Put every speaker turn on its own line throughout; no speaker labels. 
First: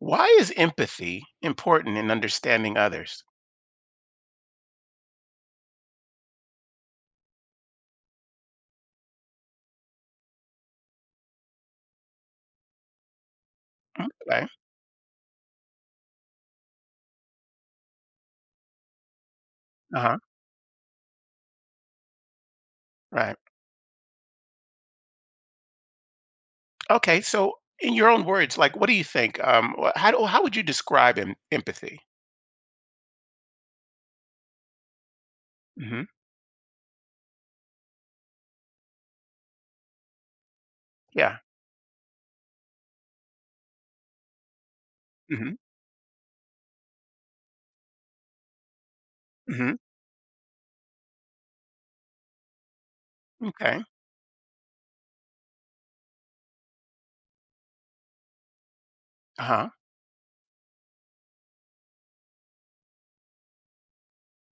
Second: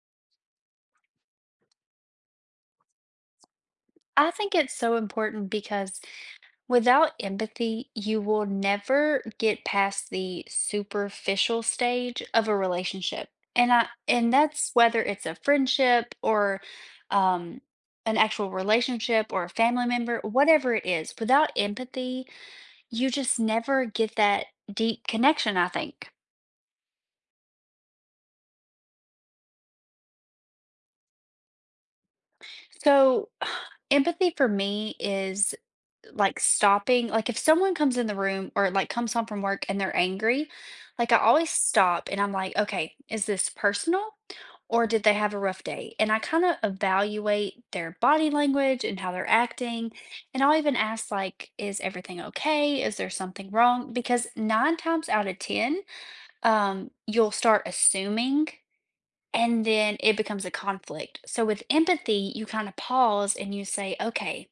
Why is empathy important in understanding others?
I think it's so important because without empathy, you will never get past the superficial stage of a relationship. And
Right.
that's whether it's a friendship or um an actual relationship or a family
Uh-huh.
member, whatever it is. Without empathy, you
Right.
just never get that deep connection, I think.
Okay. So, in your own words, what do you think? How would you describe empathy?
So, empathy for me is
hmm
like stopping, like if someone comes in the room or like comes home from work and they're angry, like I
Yeah.
always stop and I'm like, okay, is this personal or did they have a
hmm
rough day? And I kind of evaluate their body language and how they're
hmm
acting. And I'll even ask, like, is everything okay? Is there something
Okay.
wrong? Because nine times out of 10, you'll start assuming
Uh
and
huh.
then it becomes a conflict. So with empathy, you kind of pause and you say, okay,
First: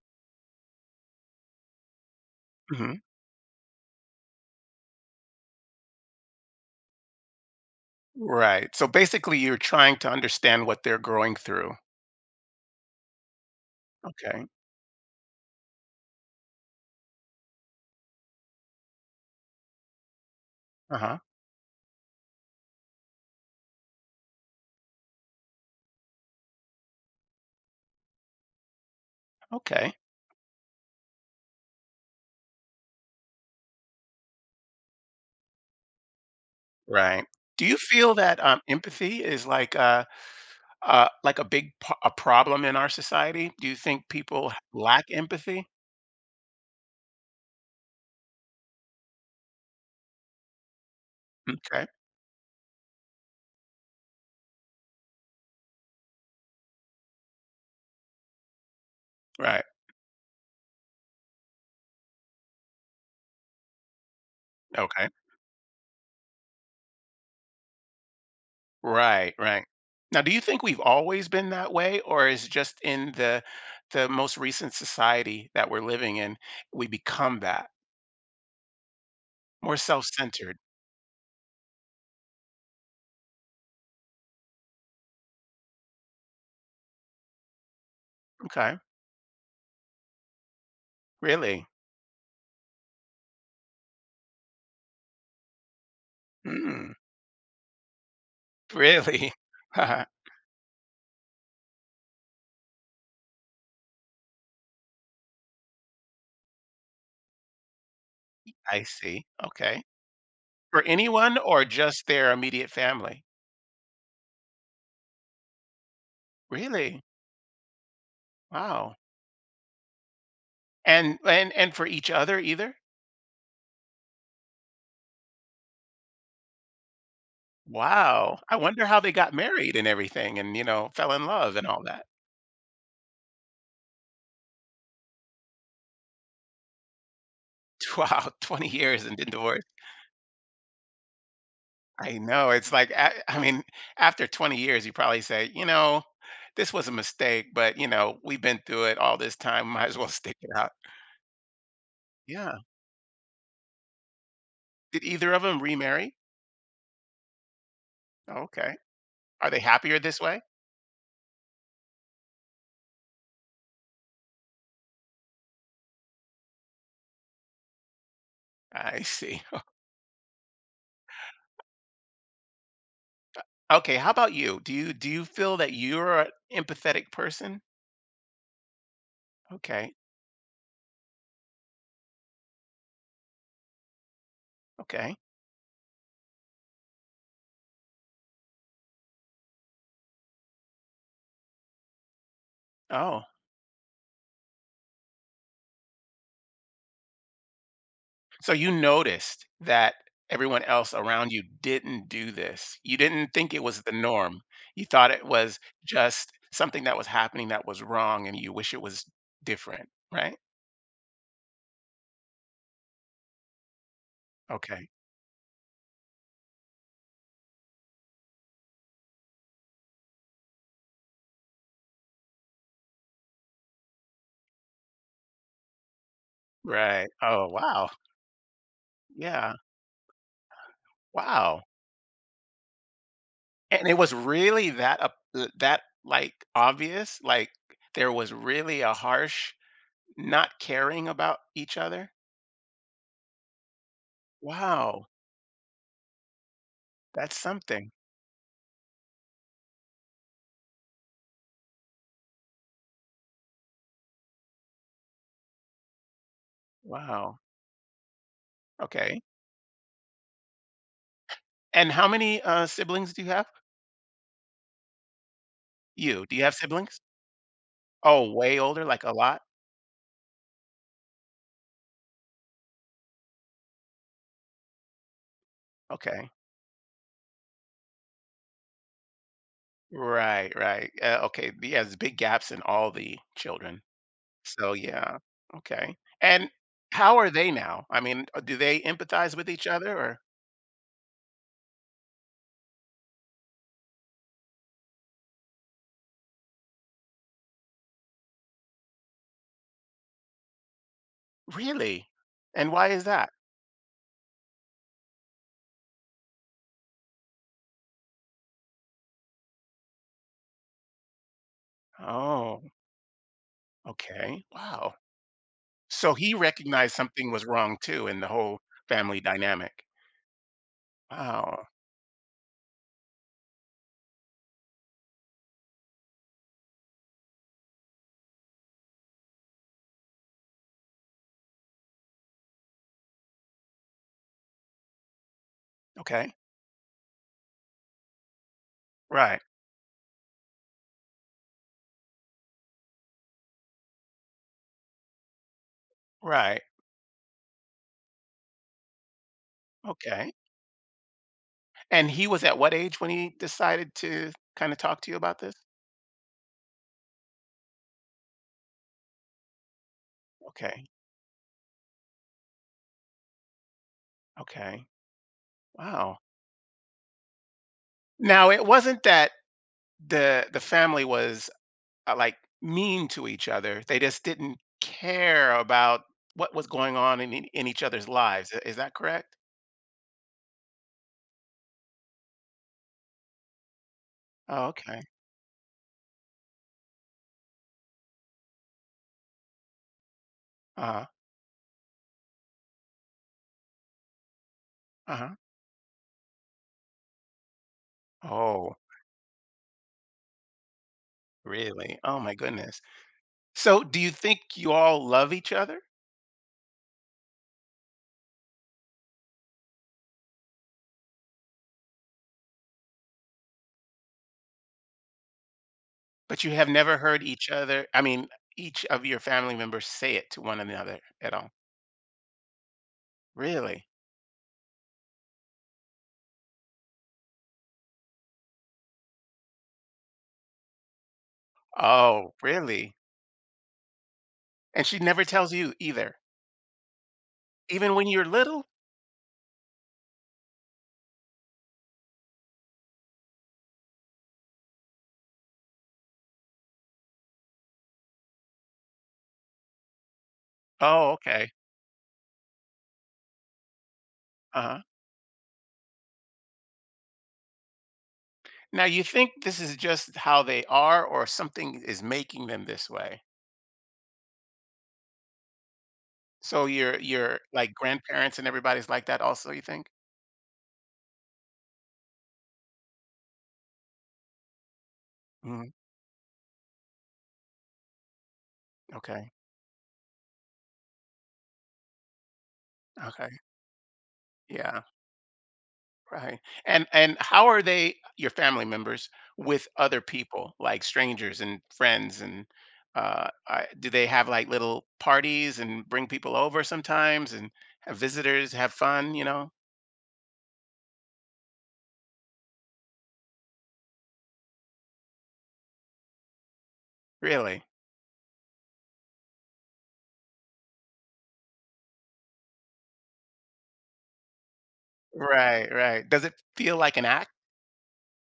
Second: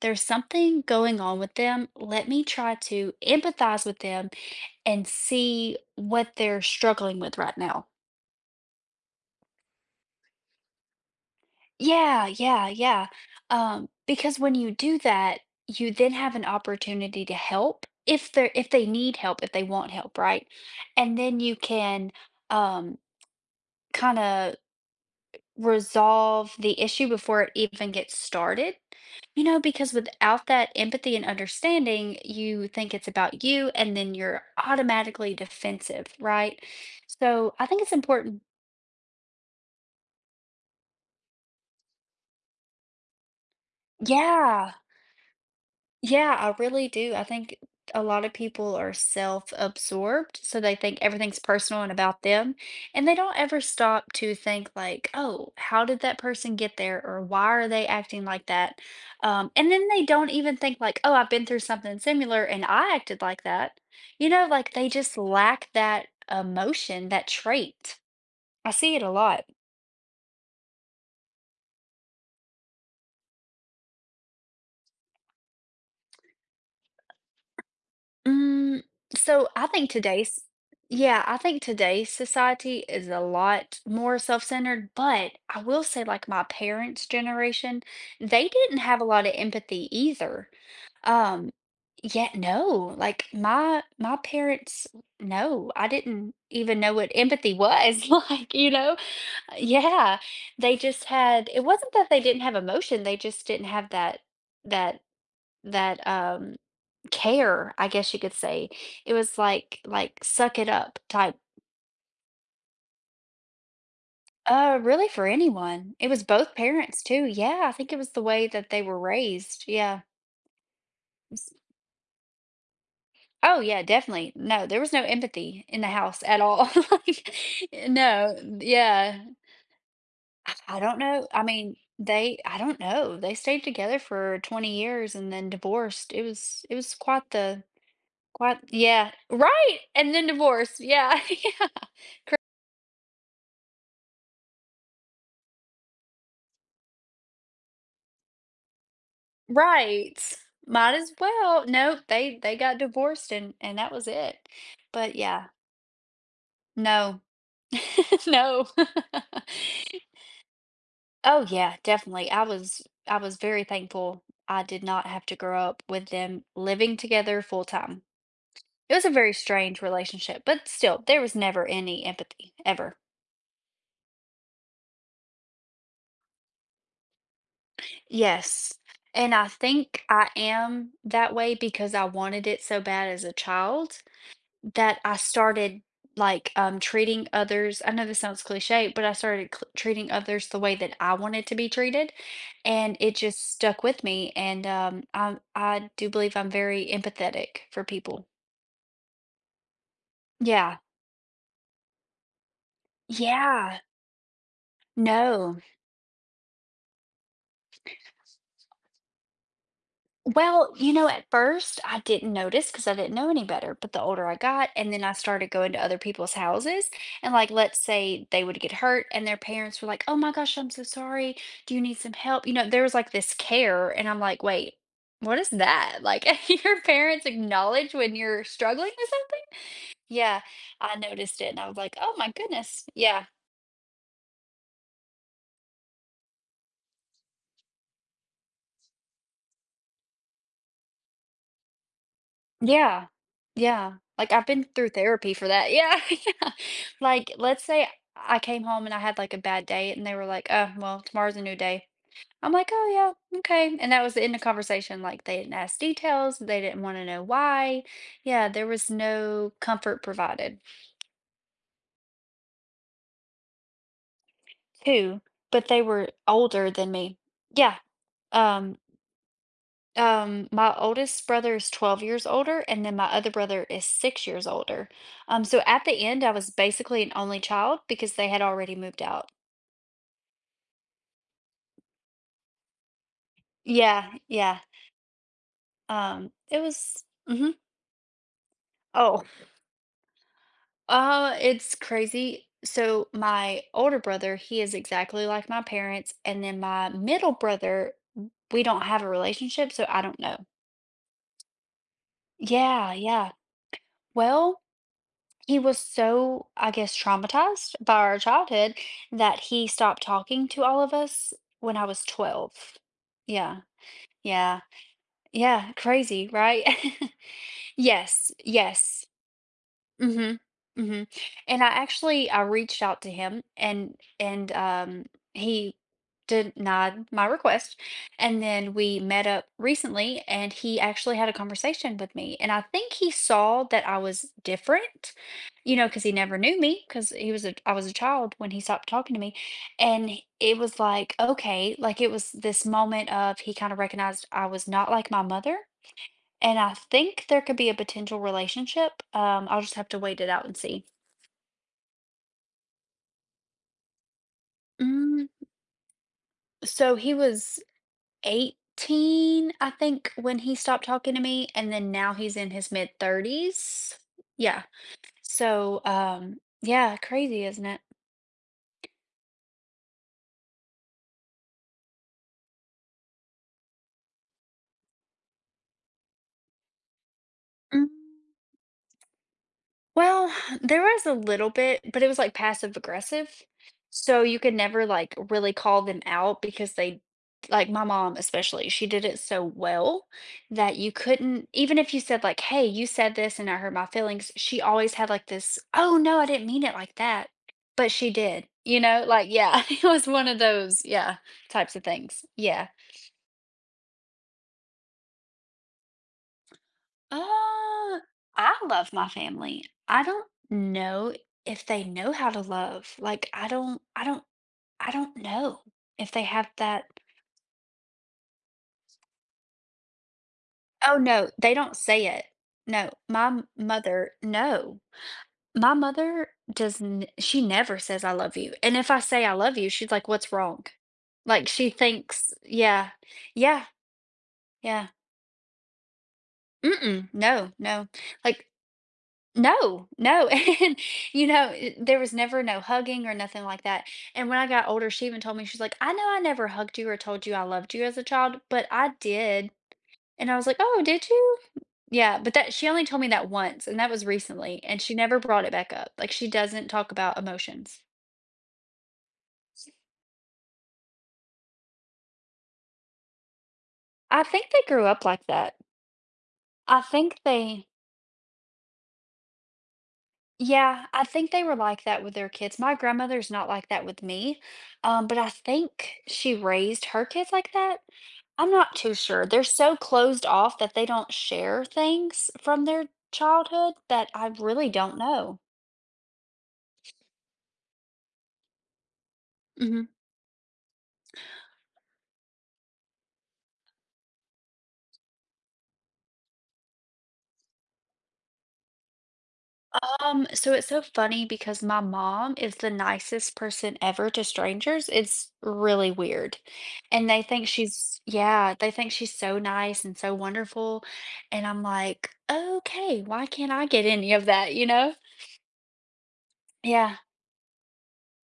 there's something going on with them. Let me try
hmm
to empathize with them and see what they're struggling with right now.
Right. So basically, you're trying to understand what they're going through.
Yeah, yeah, yeah. Because
Okay.
when you do that, you then have an opportunity to help if they need help, if they want help, right?
Uh
And
huh.
then you can um kind of resolve the issue before it even gets started. You know, because
Okay.
without that empathy and understanding, you think it's about you and then you're automatically defensive, right?
Right.
So I
Do you
think it's
feel that
important.
empathy is like a a problem in our society? Do you think people
Yeah.
lack empathy?
Yeah, I really do. I think a lot of people are self-absorbed, so they think everything's personal
Okay.
and about them, and they don't ever stop to think like, "Oh, how did that person get there?" or "Why are they acting like that?" Um,
Right.
and then they don't even think like, "Oh, I've been through something similar and I acted like that." You know, like they
Okay.
just lack that emotion, that trait. I see it a
Right,
lot.
right. Now, do you think we've always been that way, or is just in the most recent society that we're living in, we become that
Mm, so I
more
think today's
self-centered?
Yeah, I think today's society is a lot more self-centered, but I will say like my parents' generation, they didn't
Okay,
have a lot of empathy either. Um,
really?
Yet no, like my parents, no, I didn't even know
Mm,
what empathy was. Like,
really? I
yeah, they just it wasn't that they didn't have emotion, they just didn't have that that that um care, I guess you could say. It
see.
was like
Okay.
like suck it
For
up type.
anyone or just their immediate family?
Really for anyone. It was both parents
Really?
too. Yeah, I think it was the way that they
Wow.
were raised. Yeah.
And and
It's-
and for each other either?
Oh yeah, definitely. No, there was no empathy in the house at all. Like, no,
Wow. I wonder how they
yeah.
got married and everything,
I
and you
I
know,
don't
fell
know.
in
I
love and
mean,
all that.
they I don't know. They stayed together for 20 years and then divorced. It was quite the
Wow,
quite,
20 years
yeah,
and didn't divorce.
right. And then divorced. Yeah. Yeah.
I know. It's like, I mean, after 20 years, you probably say, you know, this was a mistake, but, you know, we've been through it all this time. Might as well
Right.
stick it out.
Might as well. Nope, they
Yeah.
got divorced and that was it.
Did
But
either of
yeah,
them remarry?
no. No.
Okay. Are they happier this way?
Oh yeah, definitely. I was very thankful I did not have to grow up with them living together full time. It
I
was a very
see.
strange relationship, but still, there was never any empathy ever.
Okay. How about you? Do you feel that you're an empathetic person?
Yes. And I
Okay.
think I am that way because I wanted it so bad as a child. That
Okay.
I started, like, treating others I know this sounds cliche, but I started cl treating others the way that I wanted to be treated, and it
Oh,
just stuck with me, and, I do believe I'm very empathetic for people.
so you noticed that everyone
Yeah.
else around you didn't do this. You didn't think it
Yeah.
was the norm. You thought it
No.
was just something that was happening that was wrong and you wish it was different, right?
Well, at first I didn't notice because I didn't know any better. But the older I got,
Okay.
and then I started going to other people's houses, and like, let's say they would get hurt, and their parents were like, "Oh my gosh, I'm so sorry. Do you need some help?" There was like this care, and I'm like, "Wait, what is that?" Like, your
Right.
parents
Oh, wow.
acknowledge when you're struggling with
Yeah.
something? Yeah, I noticed it, and
Wow.
I was like, "Oh my goodness, yeah."
And it was really that up that like obvious, like there was really a harsh not caring about each other.
Yeah. Yeah. Like, I've been through
Wow.
therapy for that. Yeah, yeah. Like,
That's
let's say
something.
I came home and I had, like, a bad day, and they were like, "Oh, well, tomorrow's a new day." I'm like, "Oh, yeah, okay." And that was the end of conversation. Like, they didn't ask details. They didn't wanna know
Wow.
why. Yeah, there was
Okay.
no comfort provided.
And how many siblings do you have?
2, but they were
You do you have
older than
siblings?
me. Yeah,
Oh, way
um
older, like a lot?
My oldest brother is 12 years older, and then my other brother is 6 years older. So at the end, I
Okay.
was basically an only child because they had already moved out.
Right, right. Okay, yeah, there's big gaps in all the children.
Yeah, yeah.
So, yeah, okay. And
It was,
how are they
mhm.
now? I mean, do they
Oh,
empathize with each other or
it's crazy. So my older brother, he is exactly like my parents, and then my middle brother, we don't have a relationship, so I don't know.
Really? And why
Yeah,
is
yeah.
that?
Well, he was so, I guess, traumatized by our childhood that he stopped talking to all of us when I was 12.
Oh,
Yeah,
okay.
yeah,
Wow.
yeah,
So
crazy,
he
right?
recognized something was wrong too in the
Yes,
whole
yes.
family dynamic.
Mhm, mhm, and I
Wow.
actually I reached out to him and he denied my request, and then we met up recently, and he actually had a conversation with me, and I think he saw that I was different, because he
Okay.
never knew me because he was a I was a child when he stopped talking to me,
Right.
and h it was like, okay, like, it was this moment of he kinda recognized I was not like my mother. And
Right.
I think there could be a potential relationship. I'll just have to wait it
Okay.
out and see.
And he was at what age when he decided to kind of talk to you
Mm,
about this?
so he was 18, I think, when he stopped
Okay,
talking to me, and then now he's in his mid 30s. Yeah.
okay.
So,
Wow.
yeah, crazy, isn't it?
Now it wasn't that the family was, like, mean to each other, they just didn't care about what was going on in each
Mm.
other's lives, I is that correct?
Well, there was a little bit, but it was like passive aggressive. So you could
Oh,
never
okay.
like really call them out because they, like my mom especially, she did it so well that you
Uh-huh,
couldn't, even if you said like, hey, you said this and I hurt my feelings, she always had like
uh-huh.
this, oh no, I didn't mean it like that. But she did,
Oh,
like, yeah, it was one of those, yeah, types of
really? Oh
things.
my
Yeah.
goodness. So, do you think you all love each other,
Uh, I love my family. I don't know if they know how to love. Like I don't know if they
but
have
you have
that.
never heard each other I mean, each of your family members say it to one
Oh
another
no,
at all?
they don't say it. No, my
Really?
mother, no. My mother does n she never says I love you. And if I say I love you, she's like, "What's wrong?" Like she
Oh,
thinks, yeah.
really?
Yeah.
And
Yeah.
she never tells you either?
Mm-mm, no, no.
Even when you're
Like
little?
No, no, and, there was never no hugging or nothing like that, and when I got older, she even told me, she's like, "I know I never hugged you or told you I loved you as a child, but I did," and I was like, "Oh, did
Oh,
you?"
okay.
Yeah, but that she only told me that once, and that was recently,
Uh-huh.
and she never brought it back up, like, she doesn't talk about emotions.
Now, you think this is just how they are or something is making them this way?
I think they grew up like that.
So
I
your
think
your,
they
like, grandparents and everybody's like that also, you think?
Yeah, I think they were like that with their kids. My grandmother's not like that with me, but I
Mhm.
think she raised her kids like that. I'm not too sure.
Okay,
They're so closed off that they don't share things from their
okay.
childhood that I really
Yeah,
don't know.
right. And how are they your family members with
Mhm.
other people, like strangers and friends and, do they have, like, little parties and bring people over sometimes and have visitors, have fun, you know?
So it's so funny because my mom is the nicest person ever to strangers. It's really weird. And
Really?
they think she's so nice and so wonderful. And I'm like, okay, why can't I get any of that, you know?
Right, right. Does it feel
Yeah.
like an act?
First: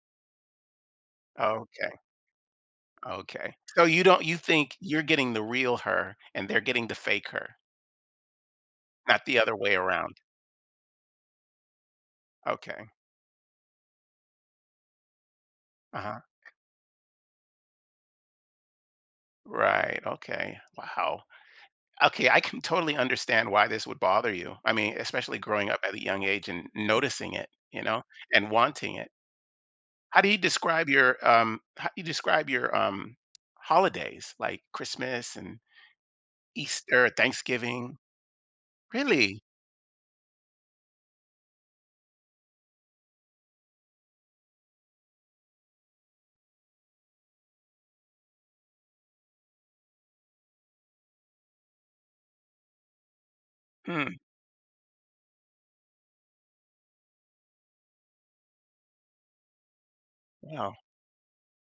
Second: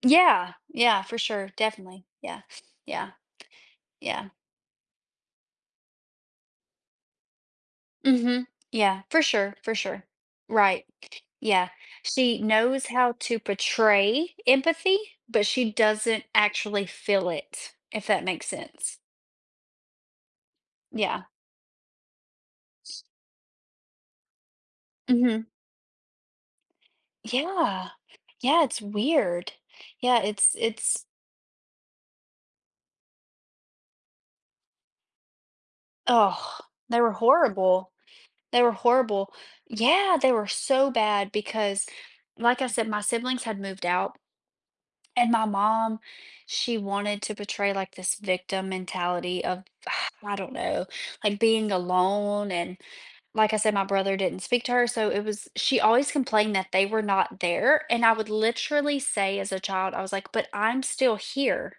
Yeah. Yeah, for sure.
Okay,
Definitely. Yeah. Yeah.
okay. So you don't
Yeah.
you think you're getting the real her and they're getting the fake her,
Mhm. Yeah, for
not the
sure,
other
for
way
sure.
around.
Right. Yeah. She knows
Okay.
how to portray empathy, but she
Uh-huh.
doesn't actually feel it, if that makes sense.
Right. Okay. Wow.
Yeah.
Okay, I can totally understand why this would bother you. I mean, especially
Mhm.
growing up at a young age and noticing it, you
Yeah.
know, and
Yeah, it's
wanting it.
weird. Yeah,
How do you describe
it's
your how do you describe your holidays like Christmas and
oh, they
Easter,
were horrible.
Thanksgiving?
They were horrible.
Really?
Yeah, they were so bad because like I said, my siblings had moved out. And my mom, she wanted to portray like this victim mentality of, I don't know, like being alone. And like I said, my brother
Hmm.
didn't speak to her. So she always complained that they were not there. And I would literally say as a child, I was like, but
Wow.
I'm still here.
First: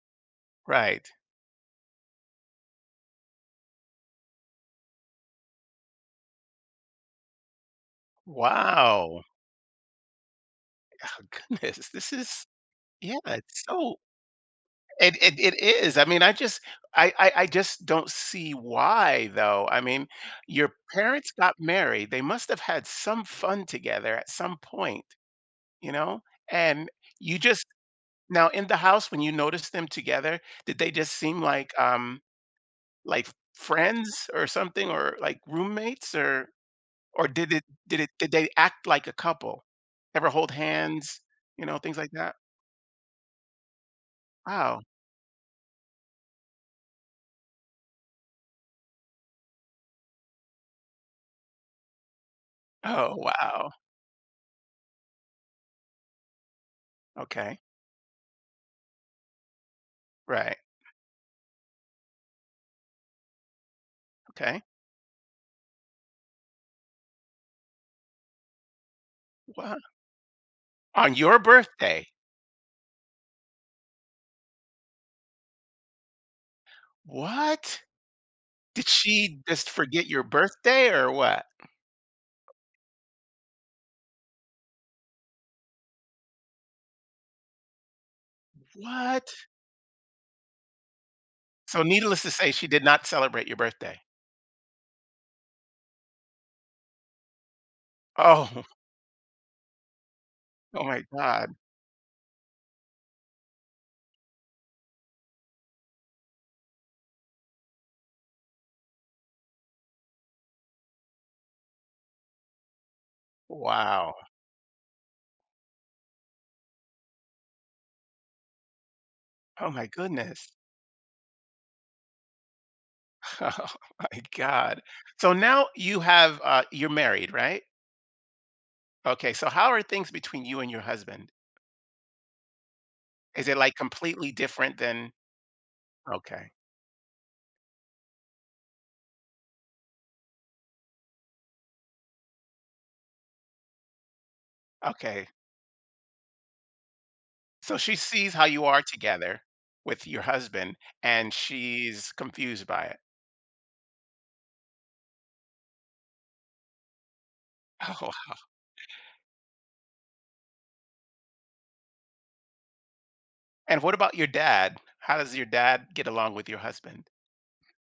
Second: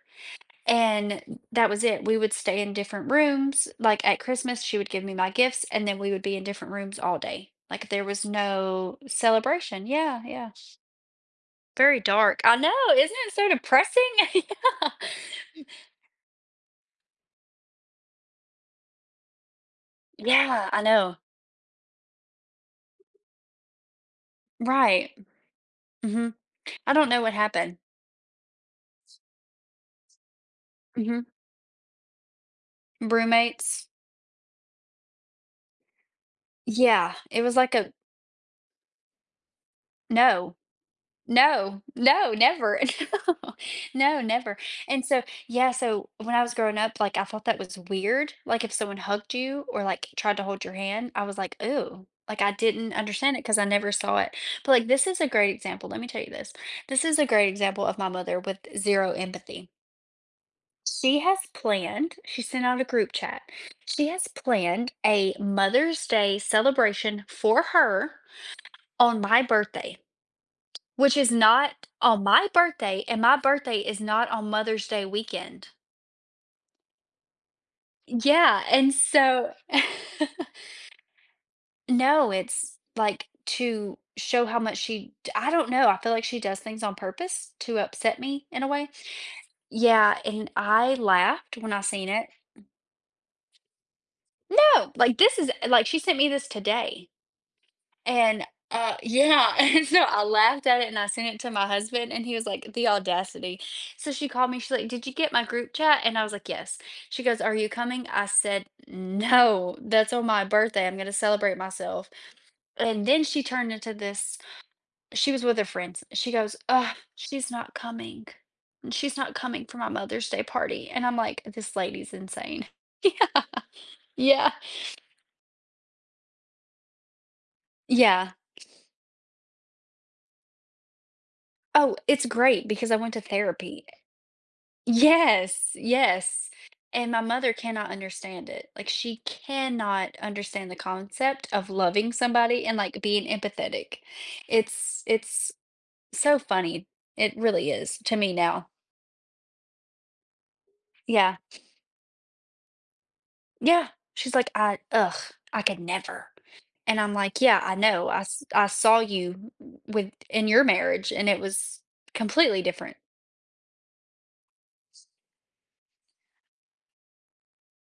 Right.
And that was it. We would stay in different rooms. Like at Christmas, she would give me my gifts, and then we would be in different rooms all day. Like there was no
Wow.
celebration. Yeah. Yeah.
Goodness,
Very
this
dark.
is
I know, isn't
yeah,
it so
it's so
depressing?
it is. I mean, I just I just don't see why though. I mean,
Yeah. Yeah,
your
I know.
parents got married. They must have had some fun together at some point,
Right.
you know?
Mhm.
And
I don't know what
you just
happened.
now in the house when you noticed them together, did they just
Mhm.
seem like
Roommates.
friends or something or like roommates or
Yeah, it was like a
did they act like a couple? Ever hold
no.
hands, you know,
No,
things like
no,
that?
never. No, no, never.
Oh!
And so, yeah, so when I was growing up, like I thought that was weird. Like if someone hugged you or like tried to hold your hand, I was like, ooh, like I didn't
Oh,
understand it because I
wow.
never saw it. But like this is a great example. Let me tell you this. This is a great
Okay.
example of my mother with zero empathy.
Right.
She has planned, she sent out a group chat. She has
Okay.
planned a Mother's Day celebration for her on my
What?
birthday.
On
Which is
your
not
birthday?
on my birthday, and my birthday is not on Mother's Day weekend.
What?
Yeah,
Did
and
she
so
just forget your birthday or what?
No, it's, like, to show how much she d I don't know, I feel like she does things on purpose to upset me in a way.
What?
Yeah, and I laughed when I
So
seen
needless
it.
to say, she did not celebrate your birthday.
No, like, this is like, she sent me this today. And,
Oh,
yeah, and so I laughed at
oh
it and
my
I sent it to
God.
my husband and he was like, "The audacity." So she called me, she's like, "Did you get my group chat?" And I was like, "Yes." She goes, "Are you coming?" I said, "No, that's on my birthday. I'm gonna celebrate myself." And then she turned into
Wow.
this, she was with her friends. She goes, "Ugh, she's not coming. She's not coming
Oh
for
my
my Mother's Day
goodness.
party." And I'm like, "This lady's insane." Yeah.
Oh my
Yeah.
God. So now you have you're married, right?
Yeah.
Okay. So how are things between you and your husband?
Oh, it's great because I went to
Is it like
therapy
completely different than
Yes, yes.
okay.
And my mother cannot understand it. Like she cannot understand the concept of loving somebody and like being empathetic. It's
Okay.
it's so funny. It really
So she
is to me
sees how you
now.
are together with your husband, and
Yeah.
she's confused by it.
Yeah. She's like, I could never. And I'm like, yeah, I know.
Oh,
I saw you with in your marriage and it was completely different.
and what about your dad? How does your dad get along with your husband?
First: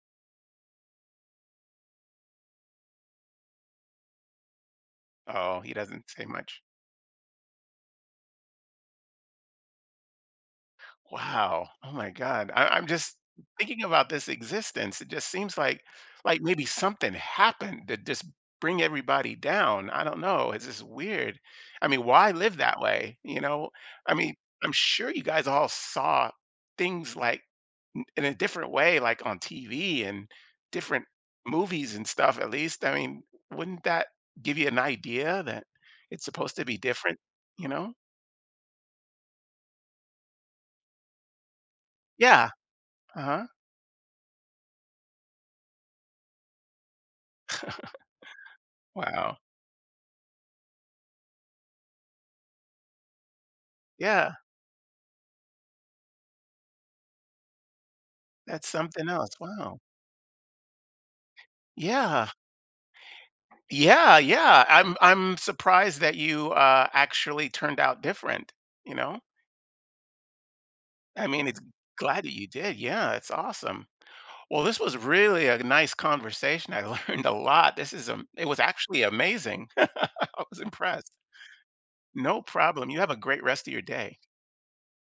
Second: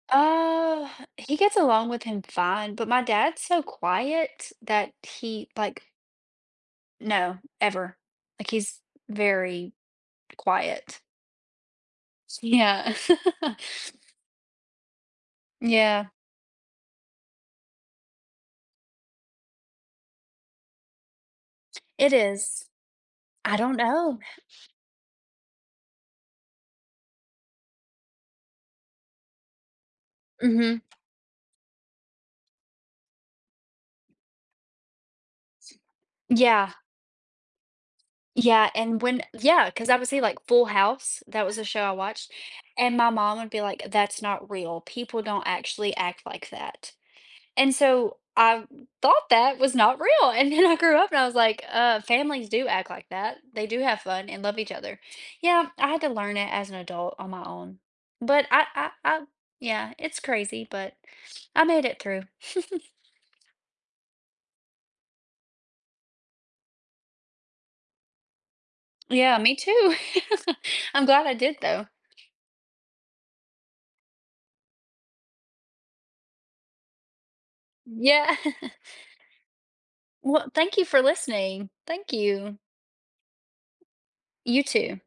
Uh, he gets along with him fine, but my dad's so quiet that he
Oh, he
like
doesn't say much.
No, ever. Like, he's very quiet.
Wow. Oh my God. I'm
Yeah.
just thinking about this existence. It just seems
Yeah,
like maybe something happened to just bring everybody down. I don't know. It's just weird. I mean,
it
why live
is.
that way? You
I
know,
don't
I
know.
mean, I'm sure you guys all saw things like in a different way, like on TV and
Mhm.
different movies and stuff, at least. I mean, wouldn't that give you an idea that it's supposed to
Yeah,
be different? You know?
yeah, 'cause I would say, like, Full House, that was a show I watched,
Yeah.
and my
Uh
mom
huh.
would be like, "That's not real. People don't actually act like that." And so I thought
Wow.
that was not real, and then I grew up and I was like, families do act like that. They do have fun
Yeah.
and love each other." Yeah, I had to learn it as an adult on my own. But
That's something else. Wow.
it's crazy, but I made it through.
Yeah. Yeah. Yeah. I'm surprised that you actually turned out different, you know?
Yeah, me too. I'm glad
I
I
mean,
did
it's
though.
glad that you did. Yeah, it's awesome. Well, this was really a nice conversation. I learned a lot. This is
Yeah.
it was actually amazing. I
Well,
was
thank you for
impressed.
listening. Thank
No
you.
problem. You have a great rest of your day.
You too.